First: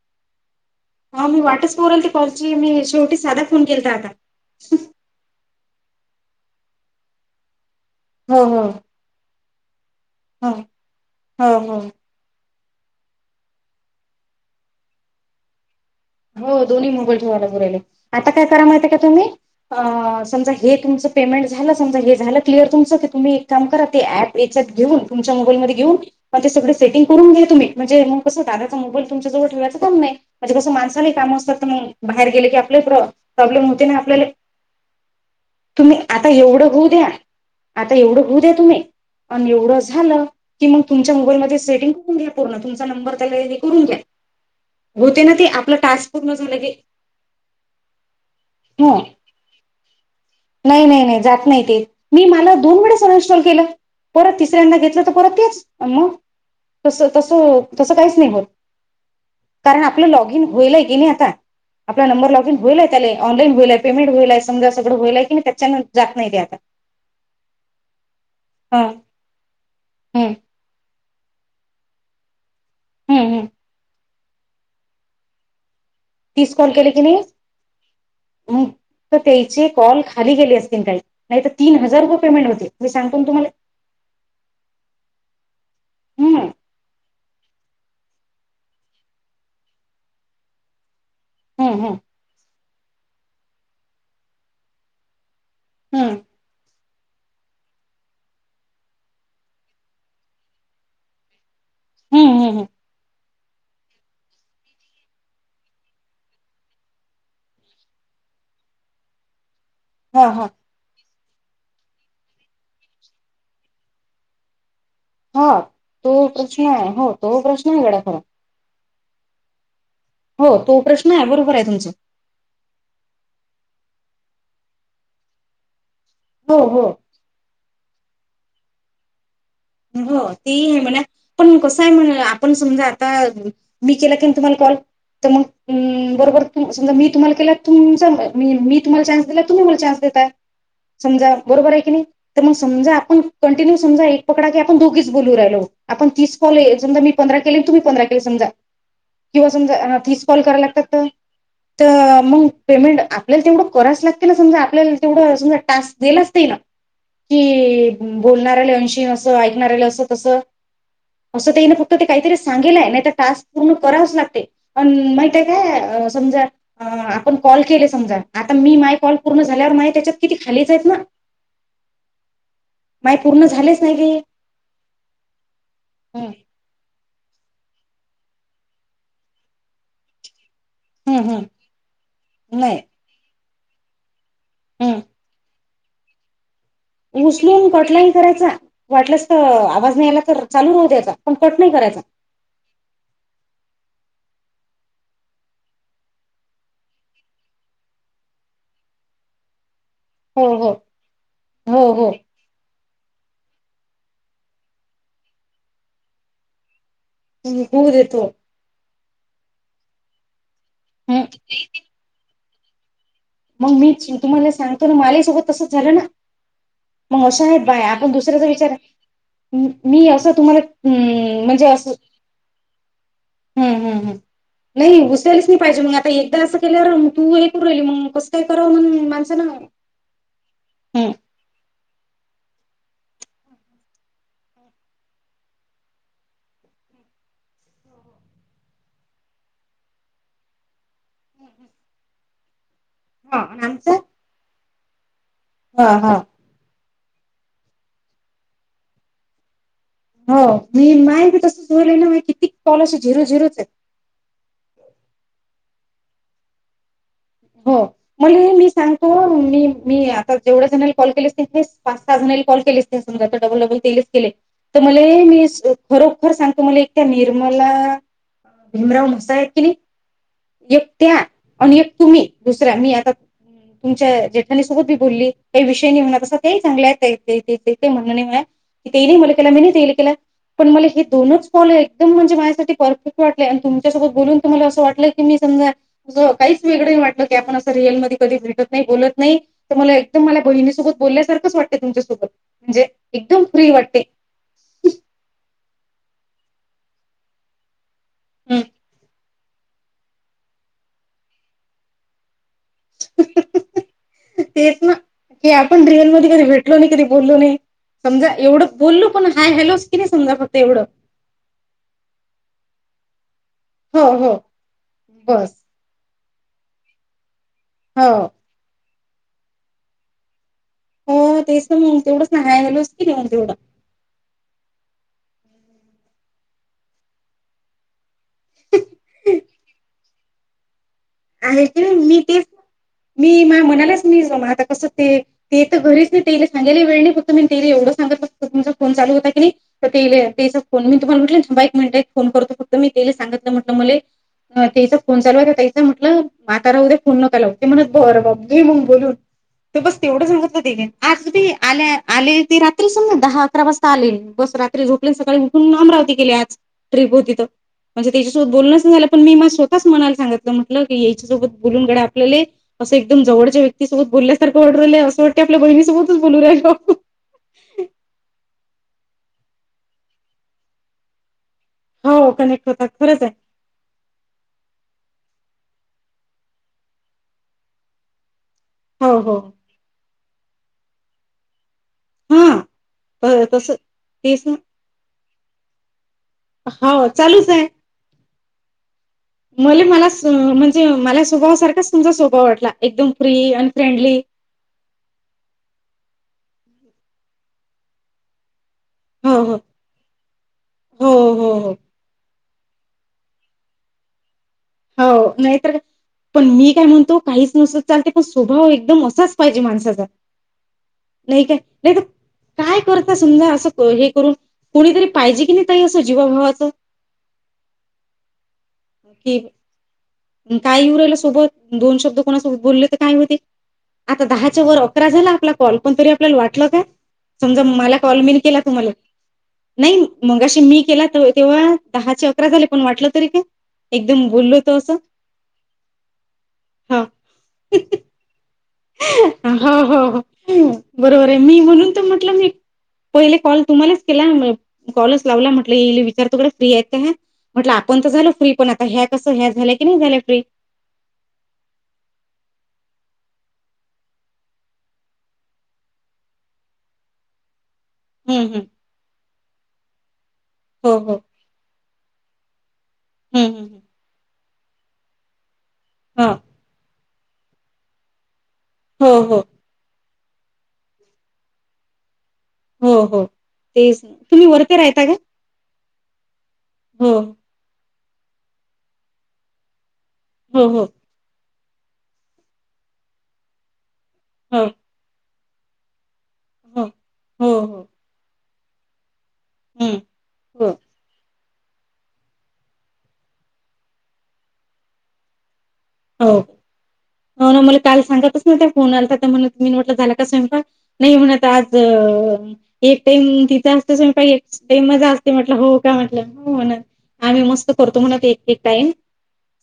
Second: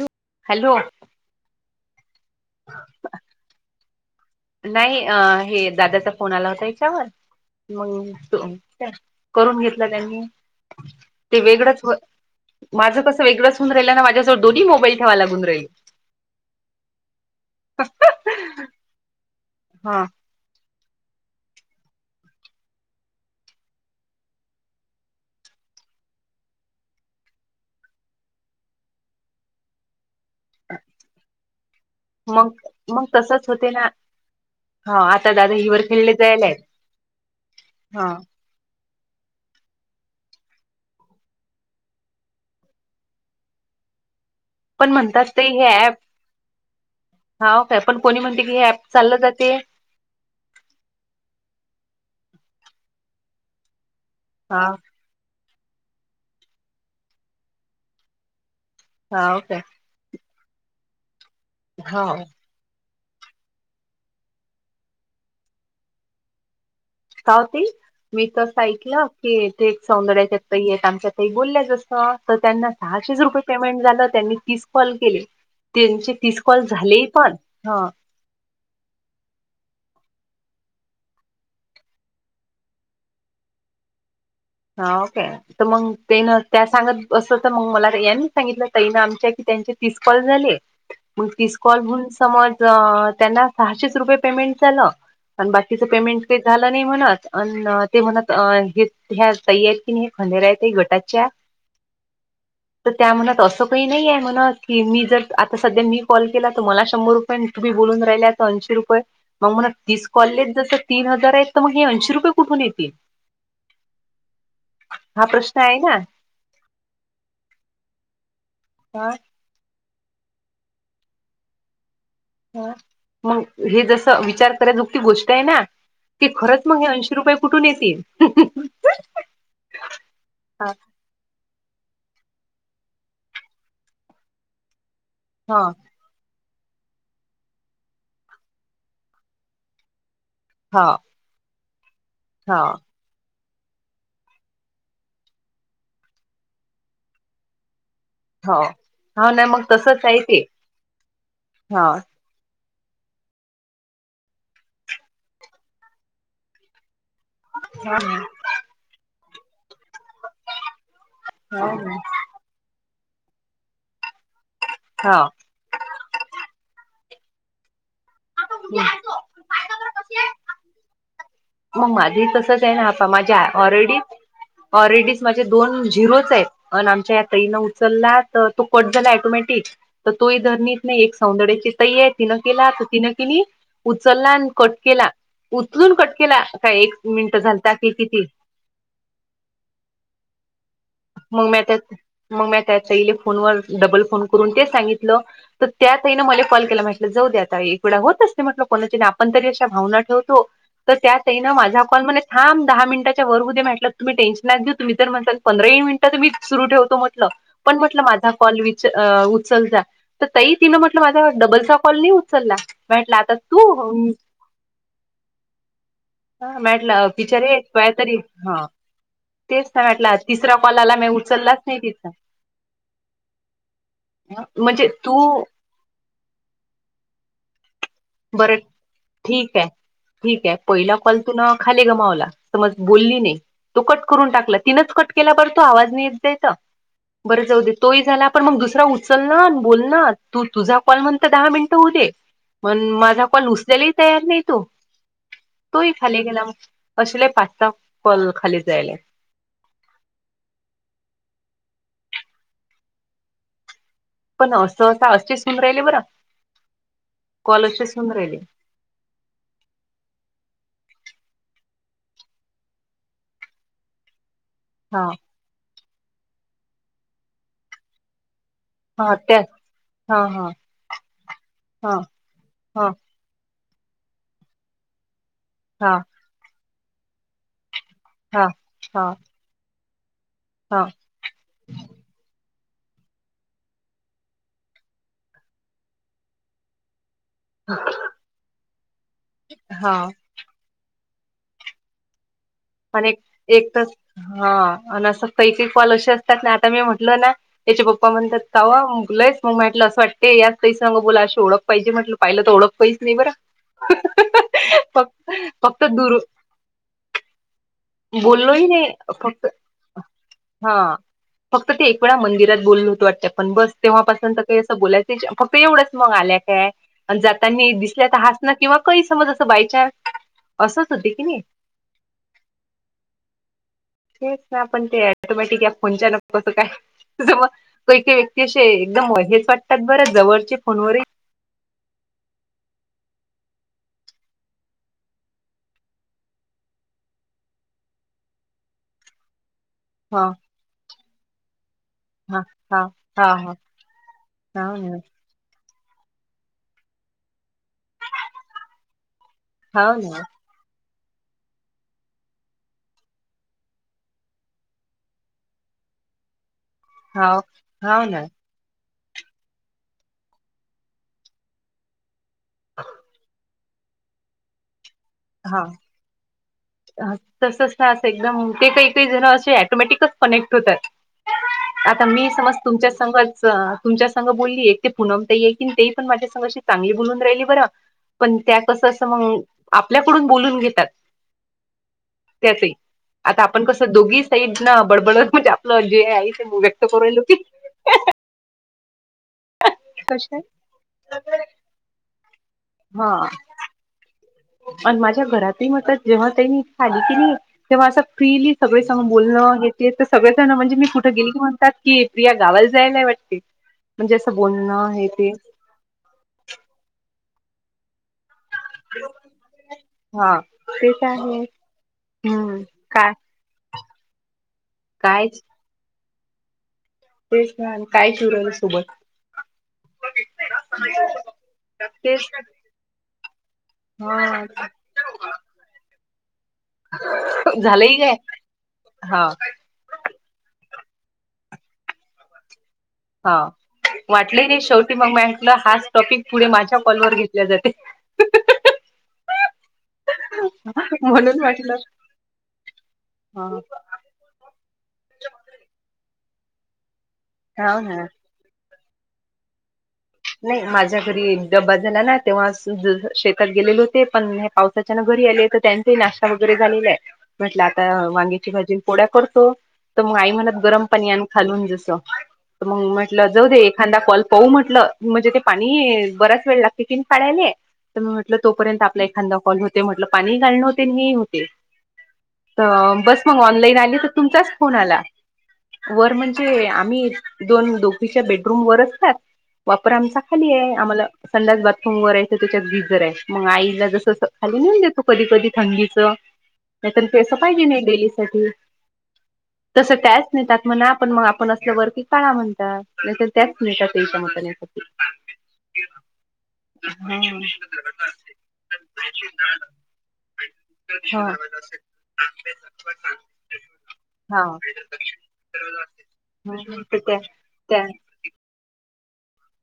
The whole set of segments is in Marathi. हॅलो हॅलो हा मी वाटच पाहू रायले ते फोन ची मी शेवटी साधा फोन केलता आता. नाही अ हे दादाचा फोन आला होता हेच्यावर मग हो हो त करून घेतला त्यांनी हो ते वेगळंच हो माझं कस वेगळं होऊ राहिलं ना माझ्यासोबत दोन्ही मोबाईल ठेवायला लागून राहीले. हो दोन्ही मोबाईल ठेवा लागू राहिले आता काय करा माहिती ये का तुम्ही हा अ समजा हे तुमचं पेमेंट झालं समजा हे झालं क्लिअर तुमचं की तुम्ही एक काम करा ते ऍप याच्यात घेऊन तुमच्या मोबालमध्ये घेऊन म ते सगळे सेटंग करून घ्या तुम्ही म्हणजे मग कसं दादाचा मोबाईल तुमच्या जवळ ठेवायचं काम नाय म्हणजे कसं मा काम असतात तुम्हाले बाहेर गेले मग की आपले मग प्रॉब तसच प्रॉब्लेम होते ना आपल्यालाही हा आता दादा हिवर तुम्ही खेळले आता जायला आहेत एवढं होऊ द्या आता हा एवढं होऊ द्या तुम्ही आणि एवढं झालं की मग तुमच्या मोबाईलमध्ये सेटिंग करून घ्या पूर्ण तुमचा नंबर त्याज्या ईद करून घ्या. पण होते म्हणतात ना ते हे आपलं ऍप टास्क पूर्ण झालं की हा काय पण कोणी म्हणते की हे ऍप चाललं जातय. नाय नाय नाय जात नाय ते मी मला दोन वेळेस सनइन्स्टॉल केलं. परत हा तिसऱ्यांदा घेतलं तर परत तेच मग तस तस तसं काहीच नाही होत. हावं काय म आपल लॉगिन होईलय की नय आता आपला हा नंबर लॉग होईलय त्याले ऑनलाईन होईलय पेमेंट होईलय समजा सगळं होईलय की त्याच्याणी जात नाय ते आता. का ओ ती मी पण असं ऐकलं ह की ते एक सौंदर्याच्या येत आमच्या काही बोलल्या जास्त तर त्यांना सहाशेच रुपये पेमेंट झालं त्यांनी तीस कॉल केले त्यांचे तीस कॉल केले की झाले नाही पण ह मग तर त्याचे कॉल खाली गेले असतील काही नाहीतर तीन हजार रुपये पेमेंट होते मी सांगतो ना तुम्हाला. हाव काय. तर मंग तेन हम्म त्या सांगत असत त मग मला रिया नी सांगितलं तई न आमच्या की त्याचे तीस कॉल झाले. [unintelligible] मग तीस हम्म कॉल हम्म होहून समज त्यांना सहाशेच रुपये पेमेंट झालं आणि बा तिचं हम्म पेमेंट काय झालं नाही म्हणत अ ते म्हणत हेत त ह्या ताई आहेत की नाय खंडेराकी गटाच्या हम्म हम्म तर त्या म्हणत असं काही नाही ये म्हणा की मी जर आता सध्या मी कॉल केला तर मला शंभर रुपय ती बोलून राहिल्यात त ऐंशी रुपये मग म्हन तीस हा कॉल हा जसं तीन हजार आहेत तर मग हे ऐशी रुपये कुठून येतील. हा प्रश्न आहे ना तो प्रश्न आहे हो तो प्रश्न आहे गड्या खरा हा हो तो प्रश्न आहे बरोबर आहे तुमच. ह मग हे जस विचार करा जोगती गोष्ट आहे ना ते हो खरंच हो मग ऐशी रुपये कुठून येतील. हो ते हा म्हणा पण कसं आहे म्हण आपण समजा आता मी केला की तुम्हाला कॉल तर हा मग बरोबर म समज मी तुम्हाला केला तुमी मी तुम्हाला न्स दिला तुम्ही मला न्सताय हा बरोबर क नाही हा समजा आपण कंटिन्यू समजा कडा आप दोघीच बोलू राहिलो आपण तॉ मी पंरा के प सा हो हो ना किंवा मग समजा तसच आहे तीच ते कॉल करायला लागतात हा त मग पेमेंट आपल्याला तेवढं करायच लागते ना समजा आपल्याला तेवढं समजा टास्क दिलाच ते ना कि बोलणाऱ्याले अंशी असं ऐकणाला असं तसं हा असंन फक्त ते काहीतरी सांगलय नाही टास्क पूर्ण करावच लागते हा. समजा आपण कॉल केले समजा आता मी माय कॉल पूर्ण झाल्यावर नाही त्याच्यात किती खालीच आहेत ना मग माझी तसंच आहे ना आप माय माझे पूर्ण झालेच नाही ऑरेडी गे ऑरेडी माझे दोन झिरोच आहेत अ आमच्या या तईन उचलला तर तो कट झाला टोमॅटिक तर तोर नाही एक हम्म हम्म सौंदड्याची तई आहे तिनं केला नाही तर तिनं केली उचलला आणि कट केला हम्म उचलून कटकला काय एक मिनिट उचलून झालता की कटलाईन किती करायचा वाटलंस तर आवाज नाही यायला तर चालू नव्हत्याचा मग म त्यात मग म त्याच्या इले फोनवर डबल फोन करून तेच सांगितलं त्यातही ना मला कॉल केला म्हटलं जाऊ दे आता एकवेळा होत असते म्हटलं कोणा आपण तरी अशा भावना तो तू हो हो त्या ताईन माझा हो कॉल हो हां दहा मिनिटच्यारमध्ये म्हट तम् टेन्श नाही घऊ तुम् तर म्हणसाल पंधराही मिनिटं मी सुरू ठवो म पण होऊ म्हटलं देतो माझा कॉल विच उचल जा तर ताई तिनं म्हटलं हम्म माझा डबलचा कॉल नाही उचलला भेटला आता मग मीच तू तुम्हाला सांगतो ना मालासोबत तसंच झालं ना हा म्हटलं मग अशा पिचर आहेत बाया आपण कायतरी दुसऱ्याचा ह विचार तेच म- सां मी म्हटलं आ असं तुम्हाला म्हणजे अस हम्म हम्म हम् म्हणजे नाही तू उसेलस पाहिजे मग आता एकदा असं केलं तू हे करली मग कस काही बरं कर मून माणस ना हम् तुून खाली गमावला समज बोलली नाही तो कट करून टाकला तिनंच कट केला परर तो आवाज नेत दयचा बरं जाऊ दे तोही झाला आपण मग दुसरा उचल ना बोल ना तू तुझा कॉल म्हणत दहा मिनटं होऊ दे मण माझा हा पण उसलेलाही आमचा तयार नाही तो हा तोही हा खाली गेला मग असले पाच स कॉल खाली जायले हो मी मायी तसल आहे ना कितीक कॉल असे झिरो झिरोच पण असं असता असे सून राहिले बर हो राहिले मला मी सांग हो मी मी आता जेवढ्या जणला कॉल केलेस ते पाच सहा जणला कॉल केले ते डबल डबल तेच केले तुम्हाला हा मी खरोखर सांगतो मला एकट्या निर्मला भीमराव हा त्या म्हसाय की हा हा नाही एक त्या आणि एक हा तुम्ही दुसऱ्या हा मी आता तुमच्या जेठानी सोबत मी बोलली काही विषय हा नाही होणार तसा तेही चांगल्या आहेत म्हण हा ते हा नाही मला तेनी केला मी ही तेला केला पण हा मला हे दोनच कॉल एकदम म्हणजे माझ्या परफेक्ट वाटलेय आणि तुमच्यासोबत बोलून तुम्हाला असं वाटलं की मी समजा हो काहीच मिनिट की आपण अस रियल कधी भेटत नाही बोलत नाही तर मला हा एकदम मला बहिणीसोबत बोलण्यासारखं अस वाटतय तुमच्यासोबत म्हणजे आणि एकदम एक फ्री तर वाटते हा आणि असं काही काही कॉल अशे असतात ना आता मी म्हटल ना त्याचे पप्पा पप्पा म्हणतात कावा मुगलंयस मग म्हटलं असं वाटतेय याच तही सांग बला अशी ओळख पाहिजे म्हटलं पाहिलं तर ओख पैस नाही बरा हम्म. तेच फक फक्त दूर टलो नाही कधी बोललो नाही समजा बोललोही एवढं नाही बोललो पण फक्त हय हॅलो किती समजा फक्त हा एवढं फक्त ते एक वेळा मंदिरात बोलल होतं वाटत पण बस हो तेव्हापासुन हो त्या काही असं बोलायच बस फक्त एवढंच मग आल्या काय जाता दिसल्या हो तर हास ना किंवा काही समज असं बायचान्स असंच होते की नाही. हो तेच मग तेवढं सहाय झालोच तेवढं. तेच ना आपण ते अँटोमॅटिक या फोनच्या न कसं काय. मग काही काही व्यक्ती असे एकदम हेच वाटतात बरं जवळचे फोनवर ही आहे की मी तेच मी मा म्हणालेच मी ज आता कसं ते ते तररीच नाही ते सांगाला वेळ नाही फक्त मी ते एवढं सांगततो तुमचा फोन चालू होता की नाही. तर हा ते तेचा फोन मी तु पण म्हटलं बा एक मिनिट फोन हा करतो फक्त हा मी तिले हा सांगतो हा म्हटलो मले आ हाव तिज ना फोन चालू आहे का ताई म्हटल माला तर उद्या फोन नका लाऊ म्हणत बर बघ म मग बोलून ते हाव बस ना तेवढं सांगत आजी आल्या आले त रात्री समज दहा अकरा वाजता आले बस रात्री झोप सकाळी उठून लाब राव गेली आज ट्रीप होती त हाव हाव म्हणजे ना त्याच्यासोबत बोलणंच नाही झालं पण मी म स्तःच मणाला सांगलं म्हटलं की याच्यासोबत बोलून गड्या आपलेले असं एकदम जवळच्या व्यक्तीसोबत बोलल्यासारखं वाढरलं आहे असं वाटते आपल्या हा बहिणीसोबतच बोलू रायलो तसच ना असं एकदम ते काही काही जण असे अँटोमॅटिकच कनेक्ट होतात. आता मी हो समज कनेक्ट होतात तुमच्या खरंच आहे संघच तुमच्या संघ बोलली एक ते पुनमताई आहे की तेही पण माझ्या संग अशी चांगली बोलून राहिली बर पण त्या कसं असं हो हो मग आपल्याकडून बोलून घेतात. हा त्याचही आता आपण तस कसं दोघी तेच साईड ना बडबडत म्हणजे आपलं जे आहे म व्यक्त हो करल की. चालूच [unintelligible] म मला कशा म्हणजे मला स्वभावा सारखाच तुमचा स्वभाव वाटला एकदम फ्री अन फ्रेंडली अन माझ्या घरातही म्हणतात जेव्हा त्यांनी खाली की नाही तेव्हा असं फ्रीली सगळे सण हो हो बोलणं घेते तर सगळेजण म्हणजे मी हो, कुठे गेल की हो, म्हणतात हो, की किया गावायला जाय नाही वाटते म्हणजे असं बोलणं हे ते हो नाही तरर पण मी काय म्हणतो काहीच नसत चालते पण स्वभाव एकदम असाच पाहिजे माणसाचा हा तेच आहे नाही काय नाही तर काय करता समजा अस हे करून कोणीतरी काय पाहिजे की नाही ताई असं जीवाभावाचं. तेच ना आणि काय शिवरा सोबत. [unintelligible] काय येऊ राला सोबत दोन शब्द तेच कोणासोबत बोलले तर काय होते आता हा दहाच्या वर पंधरा झाला आपला कॉल पण तरी आपल्याला वाटलं का समजा झालंय मला काय कॉल मी केला तुम्हाले हा नाही मगाशी मी केला तर तेव्हा दहाचे अकरा झाले पण वाटलं तरी हा ते एकदम वाटलंही बोललो नाही होत शेवटी असं. मग म्हटलं हाच टॉपिक पुढे माझ्या हा कॉलवर घेतल्या जाते. हो हो हो. बरोबर आहे म्हणून मी म्हटलं म्हणून तर म्हटलं मी पहिले कॉल तुम्हालेच केला कॉलच लावला म्हटलं विचारतो बर फ्री आहेत का ह्या म्हटलं हा आपण ना तर झालं फ्री पण आ ह्या कस ह्या झाल्या की नाही झाल. माझ्या घरी डबा झाला ना तेव्हा शेतात गेलेले होते पण हे पाऊस त्याच्यान घरी आले तर त्यांचा नाश्ता वगैरे झालेला आहे. म्हटलं आता हम्म वांग्याची हम् भाजी पोळ्या करतो तर मग आई म्हणत गरम हो पानी हो आनु खालून जस तर मग म्हटलं हम्म जाऊ दे हम् एखादा कॉल पाहू म्हटलं म्हणजे ते पाणी ह बराच वेळ लागते किन काडायला तर म म्हटलं तोपर्यंत आपला हो एखादा हो हो कॉल होत ते म्हटलं पाणी घालणं होते आणि हे ही होते. हो तर बस हो मग ऑनलाईन आली तेच तर ना. तुम्ही तुमचाच फोन वरती आला. राहता का वर म्हणजे आम्ही हो दोन दोपीच्या बेडरूम वर असतात. वापर आमचा खाली हो आहे हो आम्हाला संड्यास बाथरूम वरच त्याच्यात गिजर आहे मग आईला जस खाली हो नाही देतो कधी कधी थंडीच हो नाहीत पैसा हो पाहिजे हो नाही डेली साठी तसं हम्म कायच नाहीतात हो म आपण म आपण असल्यावरती काय म्हणत न त्याच मिटात त्यांच्या मतसाठी हो हो ना मला काल सांगतच ना त्या फोन आला तर म्हण मी म्हटलं झाला का स्वयंपाक नाही हा म्हणत आज.... एक टाइम तिथं असत स्वयंपाक एक हा टाईम माझा अस ते म्हटलं हो का म्हटलं हो म्हणा हा आम्ही मस्त त्या करतो म्हणा ते एक टाइम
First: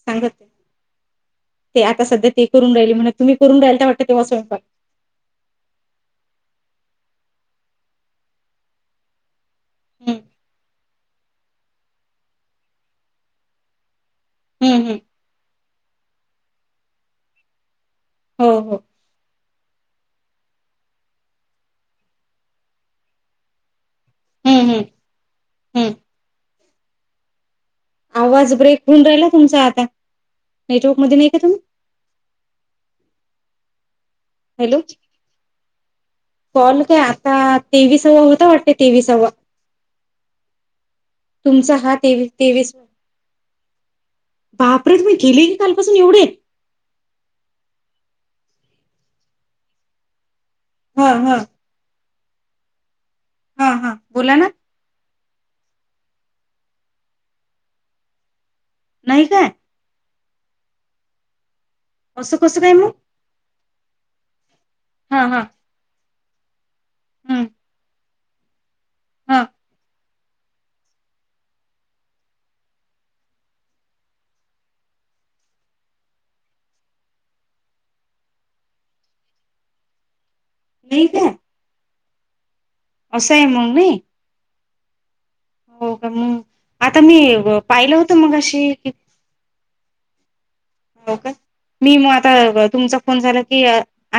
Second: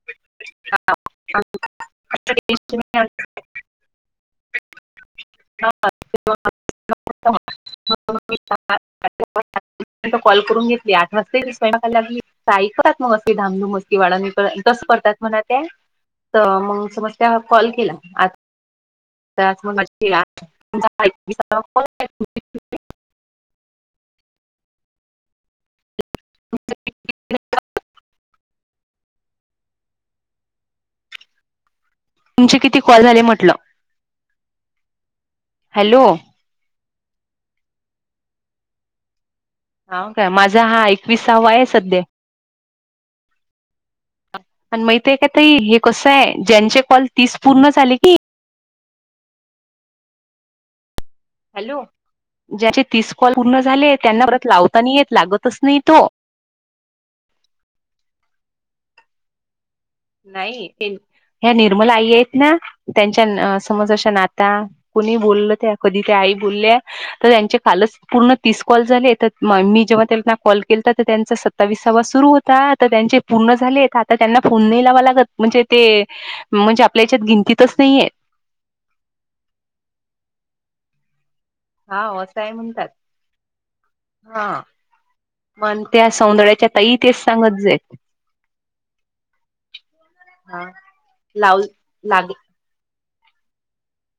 सांगत ते आता सध्या ते करुन राहिले म्हण तुम्ही करून राहिल ते वाटतं ते स्वयंपाक ह [unintelligible] [inaudible] [inaudible] हं [unintelligible] [inaudible] कॉल करून घेतली आ मस्ते स्वयंकाला अगली ताई करत मग मस्ते धामधूम मस्ती वाढव हं तस हं करवतात म्हणत.... तर मग समज त्या कॉल केला. हो हो तर मग [unintelligible] [inaudible] हं हं हं [inaudible] आवाज ब्रेक होऊन राहिला तुमचा आता..... नेटवर्क मध्ये नाही का तुम्ही? तुमचे किती कॉल झाले म्हटलं? हॅलो हॅलो कॉल काय आता तेवीसावा होता वाटते तेवीसावा हा काय माझा हा एकवीस हवा आहे तुमचा हा सध्या तेवीस तेवीस आणि बापरे माहितय तुम्ही का केले की ताई हे कालपासून कस एवढे? आहे ज्यांचे कॉल तीस पूर्ण झाले की, हा हा हॅलो ज्याचे तीस कॉल पूर्ण हा हा झाले त्यांना बोला परत ना लावताना येत लागतच नाही तो नाही काय? नाही ह्या निर्मला आई आहेत असं ना कसं काय मग त्यांच्या समज अशा नाता कोणी हा हा बोलल त्या कधी त्या आई बोलल्या तर हम्म त्यांचे कालच पूर्ण तीस कॉल झाले तर हा म मी जेव्हा त्याला कॉल केल तर तर त्यांचा सत्तावीसावा सुरू होता तर त्यांचे पूर्ण झाले आता त्यांना फोन नाही नाही लावावा लागत म्हणजे ते म्हणजे आपल्या याच्यात गिंतीतच नाहीये नाही काय? हा असंय म्हणतात असं आहे मग नाही हा मण हो त्या का मग सौंदर्याच्या ताई आता तेच मी सांगत अ, जेत पाहिलं होतं मग अशी की, हो का लाव मी मग लागे आता तुमच फोन झाला की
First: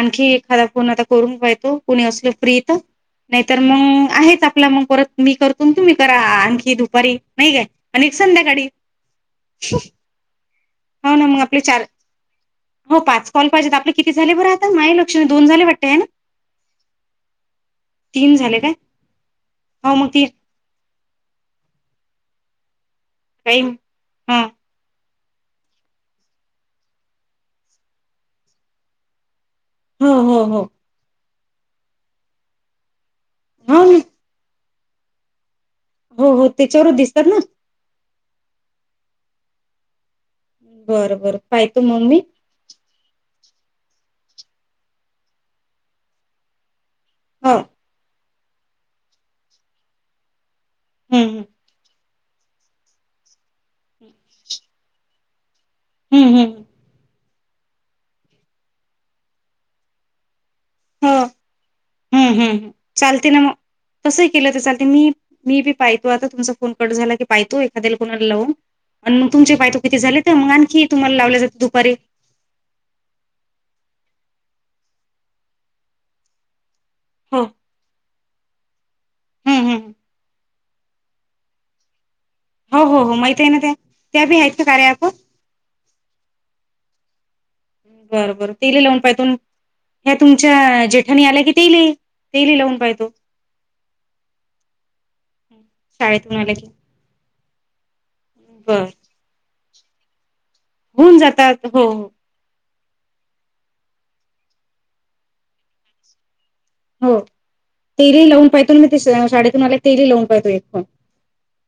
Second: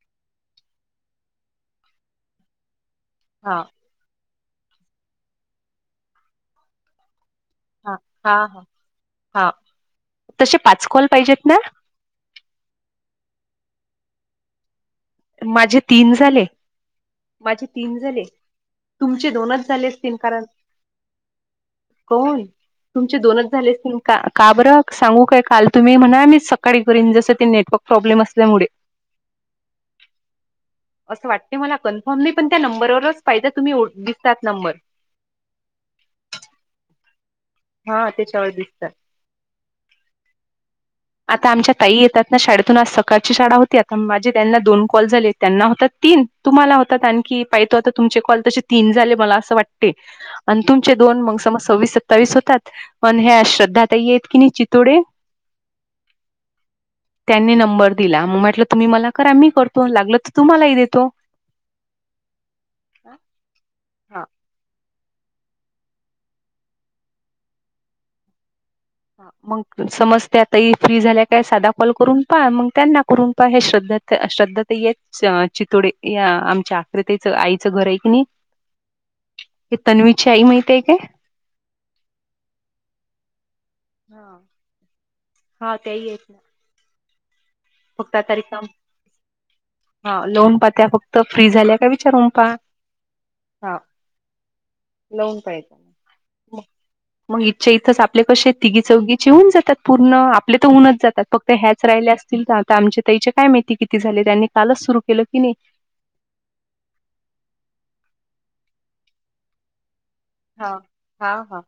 आणखी एखादा फोन आता करून पायतो कुणी असलं फ्री त नाही तर हा मंग आहेच आपला मग परत मी करतो तुम्ही करा आणखी दुपारी नही काय हा आणि हा हा संध्याकाळी हा तसे पाच कॉल हो ना मग पाहिजेत हो पाच कॉल पाहिजेत आपले किती झाले बरं आता माहे लक्ष दोन झाले माझे वाटतं हे ना तीन झाले माझे तीन झाले तुमचे दोनच झाले हो मग असतीन तीन कारण कोण तुमचे दोनच काही झाले असतील का हा का बरं सांगु काय काल तुम्ही म्हणा मी सकाळी करीन जसं ते नेटवर्क प्रॉब्लेम असल्यामुळे हो हो हो असं वाटते मला कन्फर्म नही पण त्या नंबरवरच पाहिजे तुम्ही हो ओ ना दिसतात नंबर हो हो त्याच्यावर दिसतात ना हा त्याच्यावर दिसतात बरं बरं आता आमच्या पाहतो ताई मग मी येतात ना शाळेतून अस काची शाळा होती आता माझे त्यांना दोन कॉल झाले. त्यांना होता तीन तुम्हाला होतात आणखी हो पाहि तो आता तुमचे कॉल तसे तीन झाले मला असं वाटते आणि तुम तुमचे दोन हम्म मग सम सव्वीस, सत्तावीस होतात मण हे श्रद्धा तही येत की नाही चितोडे [unintelligible] त्यांनी नंबर दिला म म्हटलं तुम्ही मला करा मी करतो लागल तर तुम्हालाही देतो हम् हम्मम चालते ना म कसं हा. ही केलं तर चालते मी मी बी पायतो आता तुमचा फोन कट झाला की पायतो एखाद्याला कोणाला लावून अन् मग तुमचे पायतो किती झाले तर समजत्या मग ताई आणखी फ्री तुम्हाला झाल्या लावले काय जात साधा कॉल दुपारी करून पहा मंग त्यांना करून पहा हे श्रद्ध त श्रद्धा ताई येेत श चितोडे या आमच्या प्रतीचं हो आईचं घर हे की नी हम्म हम्म ती हम्म. तन्वीची आई माहितीये काय हो हो हो माहितीये ना ते त्या हा भी आहेत क कार्यात हा त्याही हेत ना फक्त बर आता बर रिकाम तिले लाऊन पायतो ह्या हा लावून पाहा तुमच्या त्या फक्त जेठानी आल्या फ्री की ते झाल्या का ली विचारून ते पहा. ली लाऊन पायतो लाऊन पाय म की मग इथच्या इथच आपले कशे बरं तिघीचौघी ची होऊन जातात पूर्ण आप ले तर हुनच होऊन जातात फक्त हो ह्याच हो. राहिल्यास तील आता आमच्या तईच्या काय माहिती किती झाले त्यांनी कालच सुरू केलं की नी हो तेलही लाऊन पायतो मी त श शाळेतुन आले तेली लाऊन हा हा हा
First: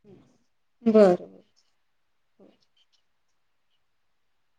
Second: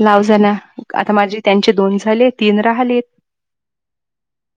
लावजा ना आता बरं. माझी त्यांचे दोन झाले तीन राहलेत